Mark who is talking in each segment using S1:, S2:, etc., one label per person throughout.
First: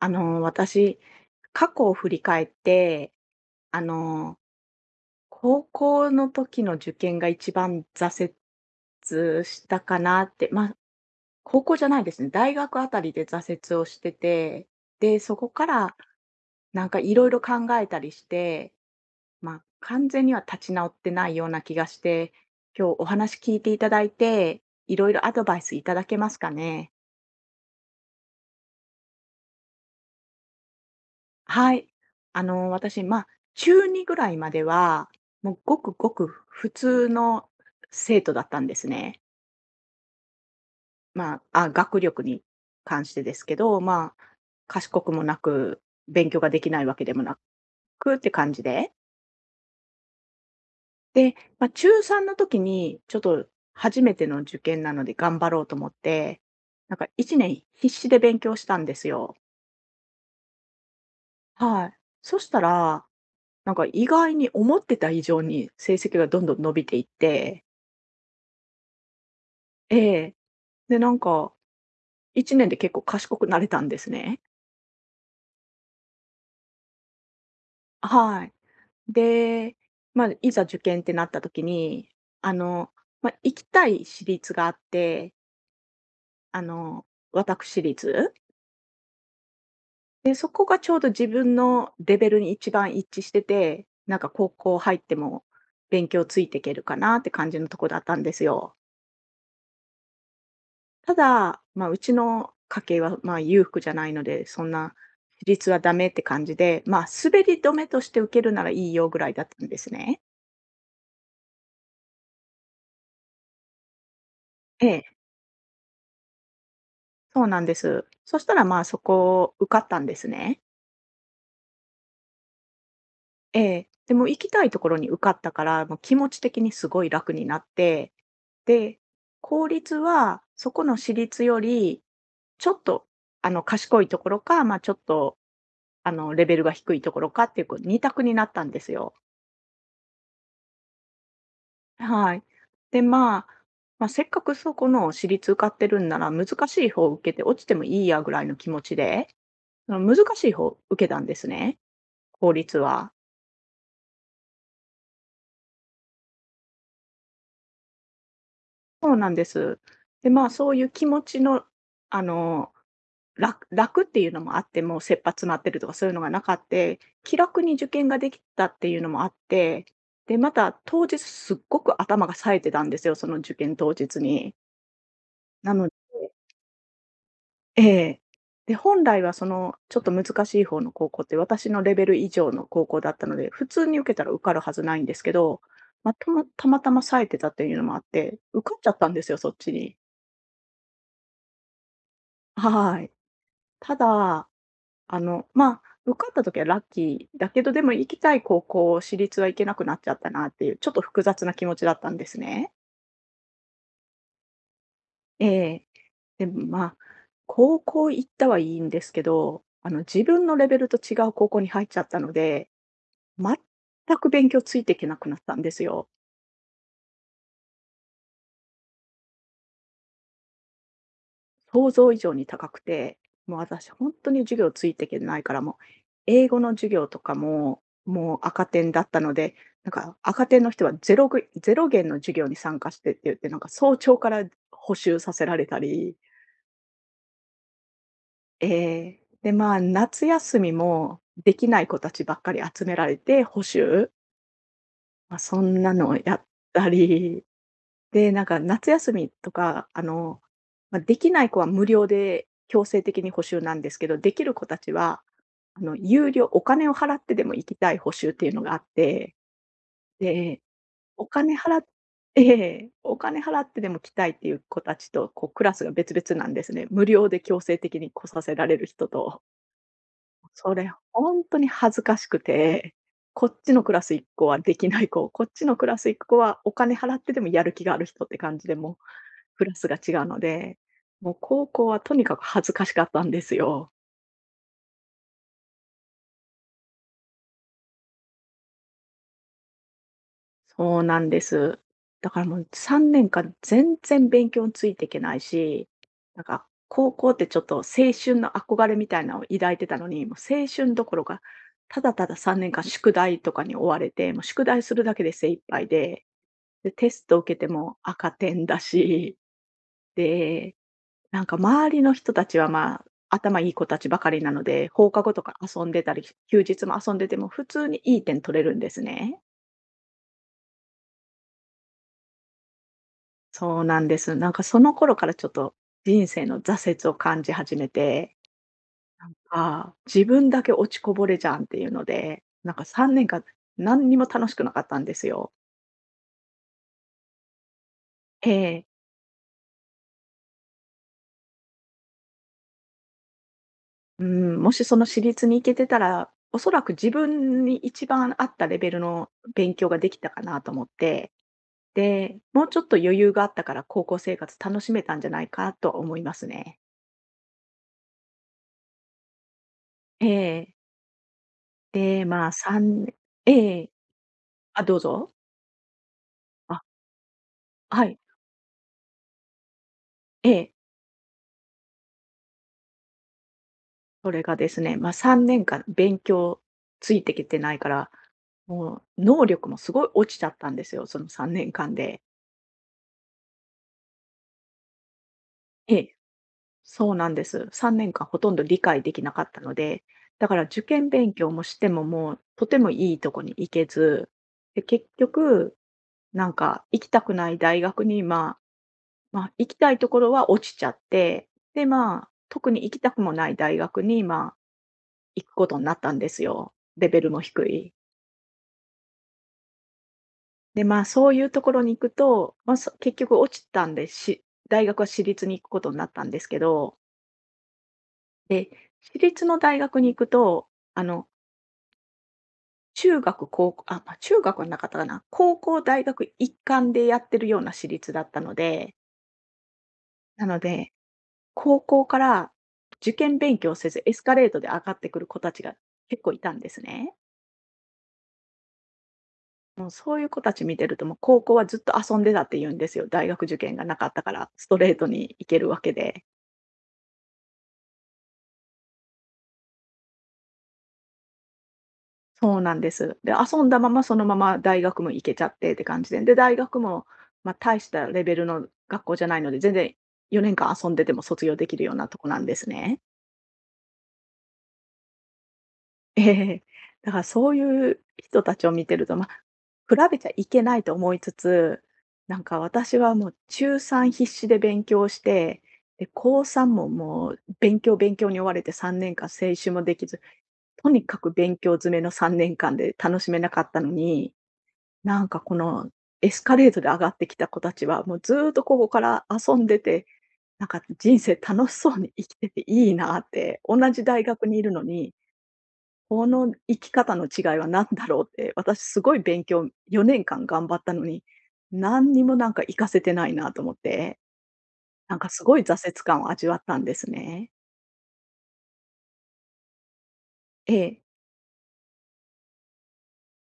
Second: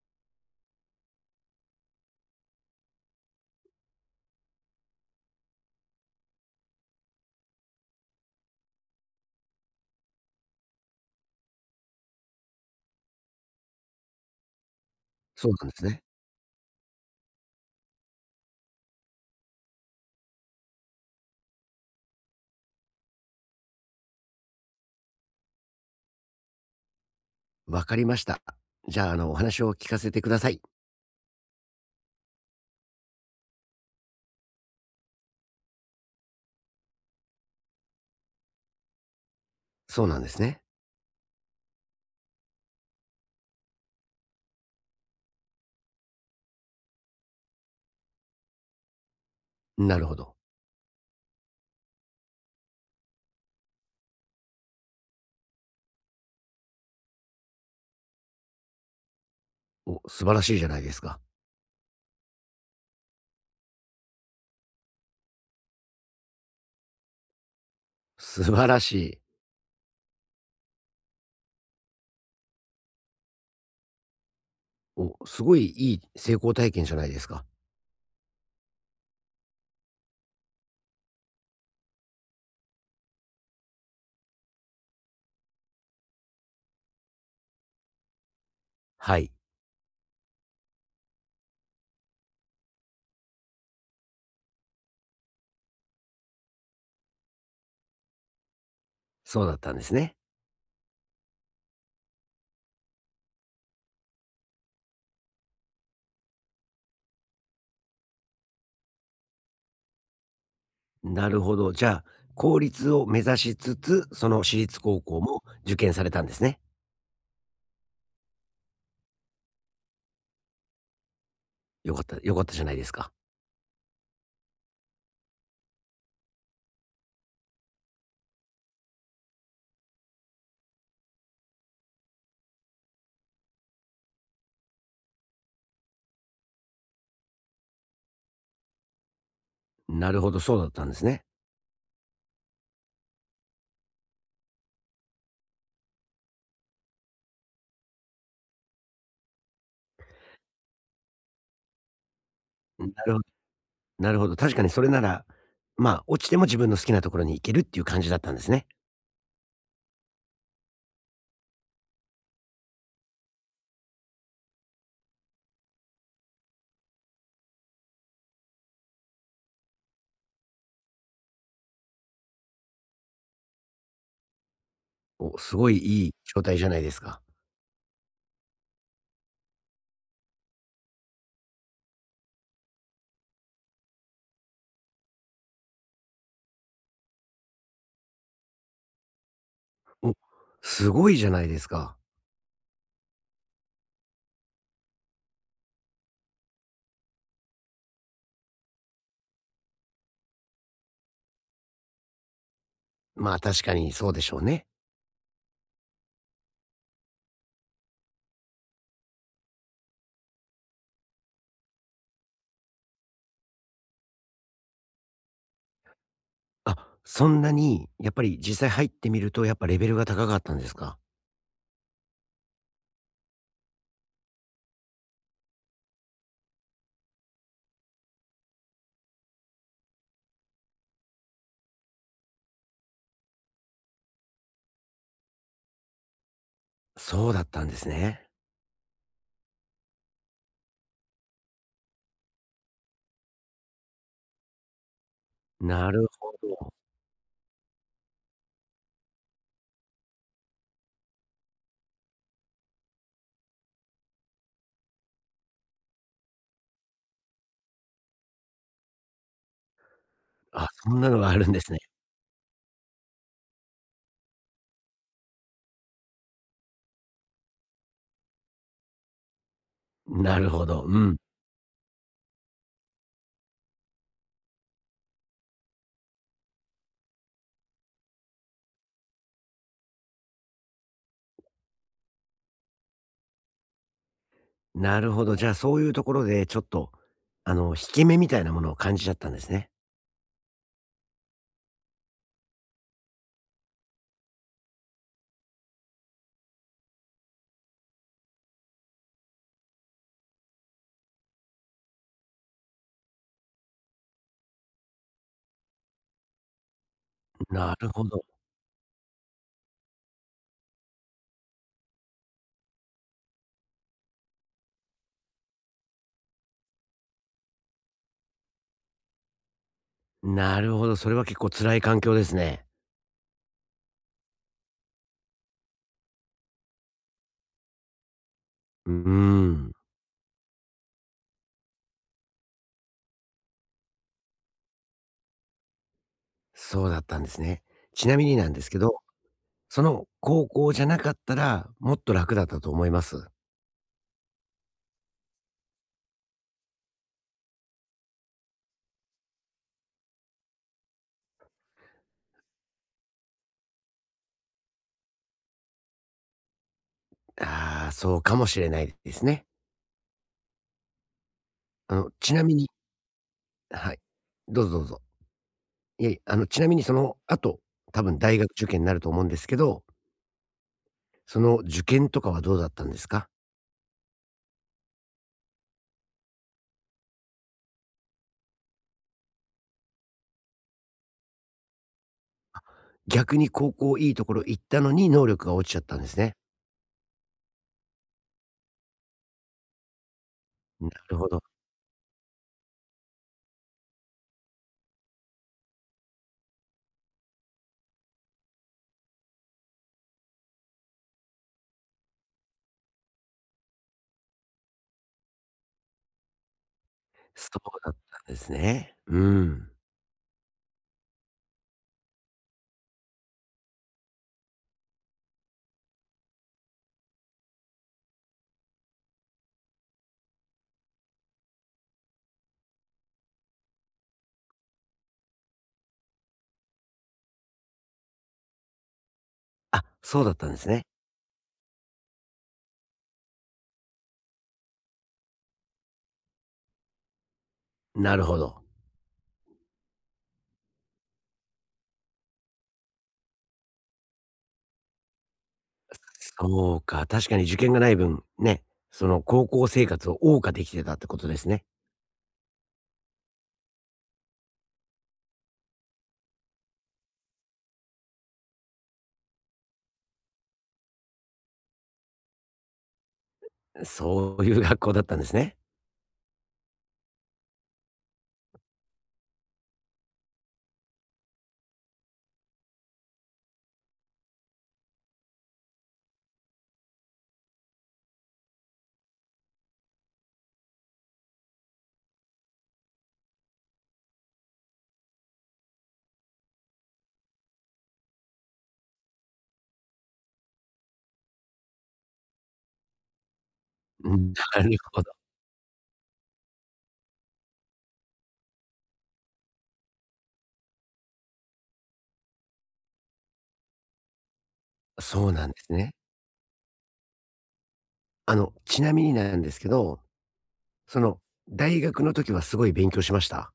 S1: 私、過去を振り返って、あの、高校の時の受験が一番挫折したかなって、高校じゃないですね、大学あたりで挫折をしてて、で、そ
S2: そ
S1: こ
S2: う
S1: か
S2: なんです
S1: ら
S2: ね。
S1: なんかいろいろ考えたりして、完全には立ち直ってないような気がして、今日お話聞いていただいて、いろいろアドバイスいただけますかね？
S2: わかりました。じゃあ、お話を聞かせてください。
S1: はい。私、中2ぐらいまでは、もうごくごく普通の生徒だったんですね。
S2: そうなんですね。
S1: まあ、学力に関してですけど、まあ、賢くもなく、勉強ができないわけでもなくって感じで。
S2: なるほど。
S1: で、まあ、中3の時に、ちょっと初めての受験なので頑張ろうと思って、なんか1年必死で勉強したんですよ。
S2: お、素晴らしいじゃないですか。
S1: はい。そしたらなんか意外に思ってた以上に成績がどんどん伸びていって
S2: 素晴らしい。
S1: ええ。で、なんか1年で結構賢くなれたんですね。
S2: お、すごいいい成功体験じゃないですか。
S1: はい。で、まあ、いざ受験ってなった時に、あの、まあ、行きたい私立があって、あの、私立。
S2: はい。
S1: で、そこがちょうど自分のレベルに一番一致してて、なんか高校入っても勉強ついていけるかなって感じのとこだったんですよ。
S2: そうだったんですね。
S1: ただ、まあ、うちの家系は、まあ、裕福じゃないので、そんな私立はダメって感じで、まあ、滑り止めとして受けるならいいよぐらいだったんですね。
S2: なるほど。じゃあ、公立を目指しつつ、その私立
S1: え
S2: 高
S1: え、
S2: 校も受験されたんですね。
S1: そうなんです。そしたら、まあ、そこ受かったんですね。
S2: よかった、よかったじゃないですか。
S1: ええ、でも行きたいところに受かったから、もう気持ち的にすごい楽になって、で、公立はそこの私立より、ちょっと、賢いところか、まあ、ちょっと、レベルが低いところかっていう、こう二択になったんですよ。
S2: なるほど、そうだったんですね。
S1: はい。で、まあ、せっかくそこの私立受かってるんなら、難しい方を受けて落ちてもいいやぐらいの気持ちで、その難しい方を受けたんですね、公立
S2: な
S1: は。
S2: るほど、なるほど。確かにそれなら、まあ、落ちても自分の好きなところに行けるっていう感じだったんですね。
S1: そうなんです。で、まあ、そういう気持ちの、あの、楽っていうのもあって、もう切羽詰まってるとかそういうのがなかって、気楽に受験ができたっていうのもあって、で、また当日すっごく頭が冴えてたんですよ、その受験当日に。
S2: お、すご
S1: な
S2: い
S1: ので
S2: いい状態じゃないですか。
S1: ええ。で、本来はそのちょっと難しい方の高校って、私のレベル以上の高校だったので、普通に受けたら受かるはずないんですけど、たまたま冴えてたっていうのもあって、受かっちゃったんですよ、そっちに。
S2: お、すごいじゃないですか。
S1: はい。ただ、受かった時はラッキーだけど、でも行きたい高校、私立は行けなくなっちゃったなっていう、ちょっと複雑な気持ちだったんですね。
S2: まあ、確かにそうでしょうね。
S1: ええ。でも、高校行ったはいいんですけど、自分のレベルと違う高校に入っちゃったので、全く勉強ついていけなくなったんですよ。
S2: あ、そんなに、やっぱり実際入ってみると、やっぱレベルが高かったんですか？
S1: 想像以上に高くて、もう私本当に授業ついていけないから、もう英語の授業とかも、もう赤点だったので、なんか赤点の人はゼロ元の授業に参加してって言って、なんか早朝から補習させられたり、
S2: そうだったんですね。
S1: ええ、で、まあ、夏休みもできない子たちばっかり集められて補習、まあ、そん
S2: な
S1: な
S2: る
S1: のを
S2: ほ
S1: やっ
S2: ど。
S1: たりで、なんか夏休みとか、まあ、できない子は無料で強制的に補習なんですけど、できる子たちは、有料お金を払ってでも行きたい補習っていうのがあって、で、
S2: あ、そんなの
S1: お
S2: があるん
S1: 金
S2: です
S1: 払
S2: ね。
S1: っ ええ、お金払ってでも来たいっていう子たちと、こうクラスが別々なんですね。無料で強制的に来させられる人と。
S2: なるほ
S1: そ
S2: ど、
S1: れ
S2: うん。
S1: ほんとに恥ずかしくて、こっちのクラス行く子はできない子、こっちのクラス行く子はお金払ってでもやる気がある人って感じで、もうクラスが違うので、もう高校はとにかく恥ずかしかったんですよ。
S2: なるほど、じゃあ、そういうところでちょっと、引け目みたいなものを感じちゃったんですね。
S1: そうなんです。だからもう3年間全然勉強についていけないし、なんか高校ってちょっと青春の憧れみたいなのを抱いてたのに、もう青春どころか、ただただ3年間宿題とかに追われて、もう宿題するだけで精一杯で、で、テスト受けて
S2: なる
S1: も
S2: ほど。
S1: 赤点だし、で、なんか周りの人たちは、まあ、頭いい子たちばかりなので、放課後とか遊んでたり、休日も遊んでても普通にいい点取れるんですね。
S2: なるほど、それは結構辛い環境ですね。
S1: そうなんです。なんかその頃からちょっと人生の挫折を感じ始めて、
S2: うーん、
S1: ああ、自分だけ落ちこぼれじゃんっていうので、なんか3年間何にも楽しくなかったんですよ。
S2: そうだったんですね。ちなみにな
S1: え
S2: んですけ
S1: え。
S2: ど、その高校じゃなかったら、もっと楽だったと思います。
S1: うん、もしその私立に行けてたら、おそらく自分に一番合ったレベルの勉強ができたかなと思って、で、もうちょっと余裕があったから高校生活楽しめたんじゃないかと思いますね。
S2: ああ、そうかもしれないですね。
S1: ええ。
S2: あの、
S1: で、
S2: ちな
S1: まあ、
S2: みに、
S1: 3年ええ。
S2: はい。どうぞ
S1: あ、
S2: どう
S1: どう
S2: ぞ。
S1: ぞ。
S2: いえいえ、あの、ちなみ
S1: あ、
S2: にその後、多
S1: はい。
S2: 分大学受験になると思うんですけど、
S1: ええ。
S2: その受験とかはどうだったんですか？
S1: それがですね、まあ、3年間勉強ついてきてないから、もう能力もすごい落ちちゃったんですよ、その3年間で。
S2: 逆に高校いいところ行ったのに能力が落ちちゃっ
S1: え
S2: たんで
S1: え、
S2: すね。
S1: そうなんです。3年間ほとんど理解できなかったので、だから受
S2: な
S1: 験
S2: るほ
S1: 勉
S2: ど。
S1: 強もしても、もうとてもいいとこに行けず、で、結局なんか行きたくない大学に、まあ、行きたいところは落ちちゃって、で、まあ、特に行きたくもない大学に、まあ、行くことになったんですよ。レベルも
S2: そう
S1: 低
S2: だ
S1: い。
S2: ったんですね。うん。
S1: で、まあ、そういうところに行くと、まあ、結局落ちたんで、大学は私立に行くことになったんですけど、で、私立の大学に行くと、あの、中学、高校あ、まあ、中学はなかったかな。高校、大学一貫でやってるような私立だったので、
S2: あ、そうだっ
S1: な
S2: たんで
S1: の
S2: すね。
S1: で高校から受験勉強せず、エスカレートで上がってくる子たちが結構いたんですね。
S2: なるほど。
S1: もうそういう子たち見てると、もう高校はずっと遊んでたって言うんですよ。大学受験がなかったから、ストレートに行けるわけで。
S2: そうか、確かに受験がない分、ね、その高校生活を謳歌できてたってことですね。
S1: そうなんです。で、遊んだままそのまま大学も行けちゃってって感じで、で、大学も、まあ、大したレベルの学校じゃないので、全然4年間遊んでても卒業できるようなとこなんですね。
S2: そういう学校だったんですね。
S1: ええ。だからそういう人たちを見てると、ま、比べちゃいけないと思いつつ、なんか私はもう中3必死で勉強して、で、高3ももう勉強に追われて3年間青春もできず、とにかく勉強詰めの3年間で楽しめなかったのに、なんかこのエスカレートで上がってきた子たちは、もうずっとここから遊んでて、なんか人生楽しそうに生きてていいなって、同じ
S2: う
S1: 大
S2: ん、
S1: 学にい
S2: なる
S1: るの
S2: ほど。
S1: に、この生き方の違いは何だろうって、私すごい勉強4年間頑張ったのに、何にもなんか活かせてないなと思って、なん
S2: そ
S1: か
S2: う
S1: す
S2: なんで
S1: ごい
S2: す
S1: 挫折
S2: ね。
S1: 感を味わったんですね。
S2: あの、ちなみになんですけど、
S1: え
S2: そ
S1: え、
S2: の、大学の時はすごい勉強しました？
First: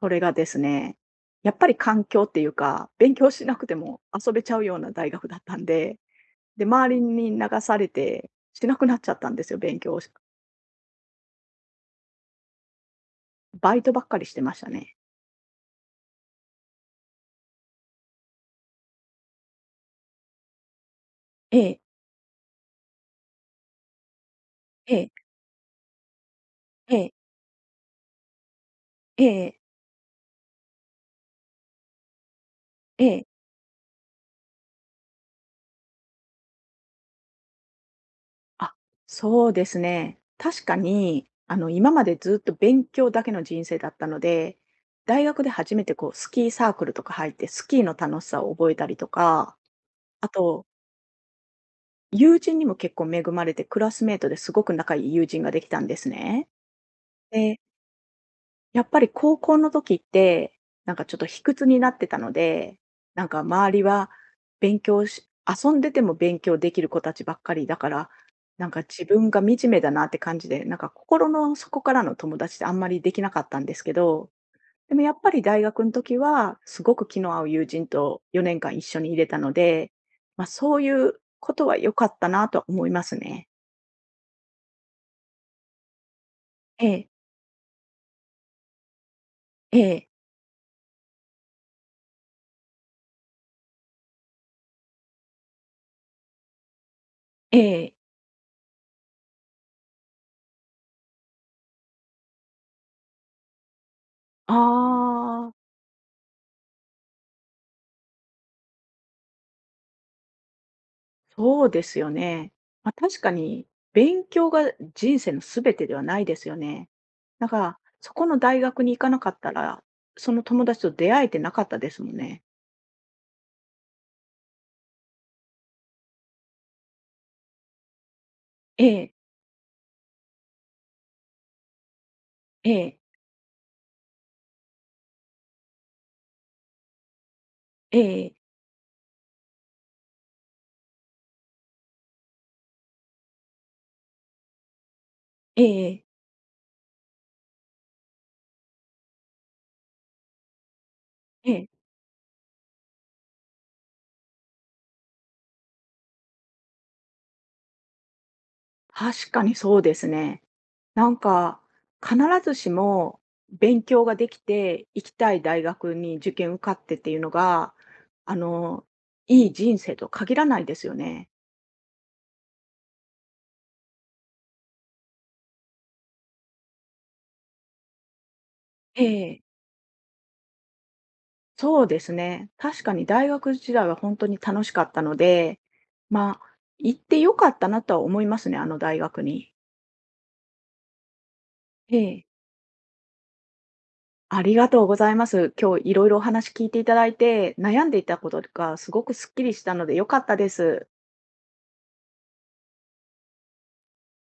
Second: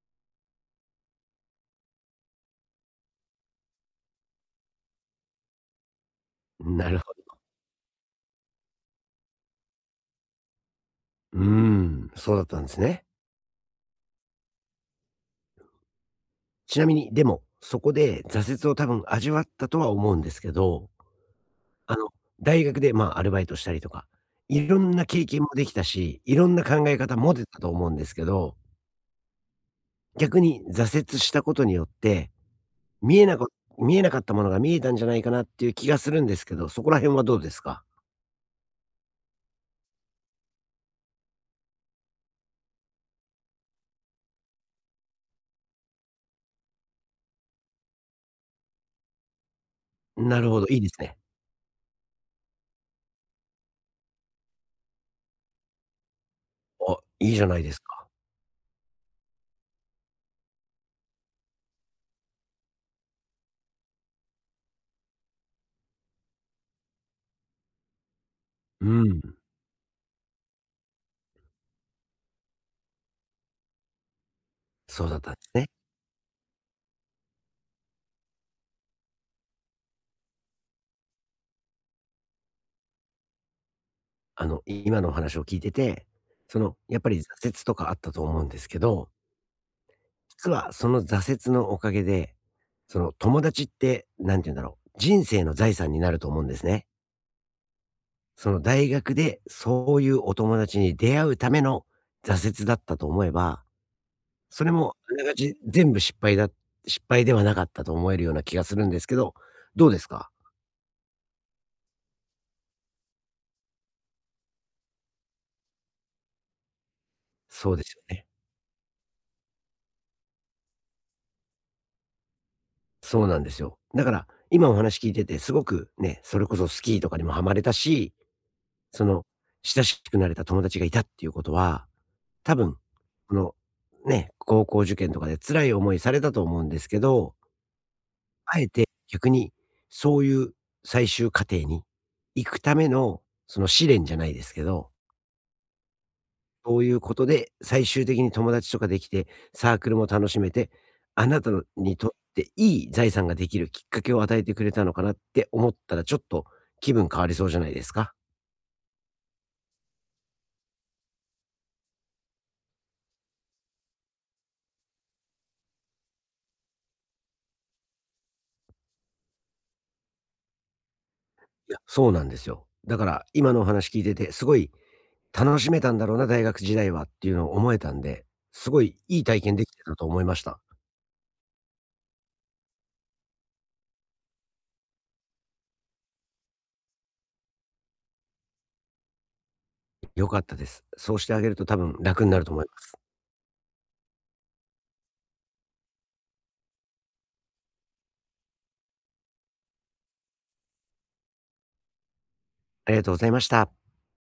S1: それがですね、やっぱり環境っていうか、勉強しなくても遊べちゃうような大学だったんで、で、
S2: な
S1: 周
S2: る
S1: り
S2: ほ
S1: に
S2: ど。
S1: 流されてしなくなっちゃったんですよ、勉強を。
S2: うーん、そうだったんですね。
S1: バイトばっかりしてましたね。
S2: ちなみに、でも、そこで挫折を多分味わったとは思うんですけど、
S1: ええ、
S2: あの、大学で、ま、アルバイトしたりとか、いろん
S1: え
S2: な
S1: え、
S2: 経験もできたし、いろんな考
S1: え
S2: え
S1: え、
S2: 方も出たと思うんですけど、
S1: ええ
S2: 逆に挫折したことによって、
S1: え
S2: 見
S1: え。
S2: えなこ見えなかったものが見えたんじゃないかなっていう気がするんですけど、そこら辺はどうですか？
S1: あ、そうですね。確かに、今までずっと勉強だけの人生だったので、大学で初めてこう、スキーサークルとか入って、スキーの楽しさを覚えたりとか、あ
S2: なるほ
S1: と、
S2: ど、いいですね。
S1: 友人にも結構恵まれて、クラスメートですごく仲いい友人ができたんですね。
S2: あ、いいじゃな
S1: で
S2: いですか。
S1: やっぱり高校の時って、なんかちょっと卑屈になってたので、なんか周りは勉強し遊んでても勉強できる子たちばっかりだから、なんか
S2: う
S1: 自分
S2: ん、
S1: が惨めだなって感じで、なんか心の底からの友達ってあんまりできなかったんですけど、でも
S2: そう
S1: や
S2: だ
S1: っ
S2: っ
S1: ぱ
S2: たんで
S1: り
S2: す
S1: 大
S2: ね。
S1: 学の時は、すごく気の合う友人と4年間一緒にいれたので、ま、そういうことは良かったなとは思いますね。
S2: あの、今のお話を聞いてて、その、
S1: え
S2: やっ
S1: え、
S2: ぱり挫折とかあったと思うんですけど、
S1: ええ、
S2: 実はその挫折のおかげで、その友達って、なんて言うんだろう、人生の財産になると思うんですね。
S1: ええ、
S2: その大学でそういうお友達に出会うための挫折だったと思えば、それもあなが
S1: あ
S2: ち全部失敗だ失敗ではなかったと思えるような気がするんですけど、どうですか？
S1: そうですよね。まあ、確かに勉強が人生のすべてではないですよね。だか
S2: そう
S1: ら、
S2: ですよ
S1: そこ
S2: ね。
S1: の大学に行かなかったら、その友達と出会えてなかったですもんね。
S2: そうなんですよ。だから、今お話聞いててすごくね、それこそスキーとかにもハマれたし、
S1: え
S2: そ
S1: え、
S2: の、親しくなれた友達がいたっていうことは、多
S1: え
S2: 分、
S1: え、
S2: この、ね、高校受験とかで辛い思いされたと思うんですけど、
S1: ええ、
S2: あえて逆にそういう最終過程に行くための、その試練じゃないですけど、
S1: ええ、
S2: そういうことで、最終的に友達とかできて、サークルも楽しめて、あなた
S1: ええ。
S2: にとっていい財産ができるきっかけを与えてくれたのかなって思ったら、ちょっと気分変わりそうじゃないですか？
S1: 確かにそうですね。なんか、必ずしも勉強ができて、行きたい大学に受験受かってっていうのが、あの、いい人生と限らないですよね。
S2: いや、そうなんですよ。だから今のお話聞いてて、すごい楽しめたんだろうな、大学時代はっていうのを思えたんで、すごい
S1: え
S2: いい
S1: え
S2: 体験できてたと思いました。
S1: そうですね。確かに大学時代は本当に楽しかったので、まあ、行って良かったなとは思いますね、あの大学に。
S2: 良かったです。そうしてあげると多分
S1: え
S2: 楽に
S1: え。
S2: なると思います。
S1: ありがとうございます。今日いろいろお話聞いていただいて、悩んでいたことがすごくすっきりしたので良かったです。
S2: ありがとうございました。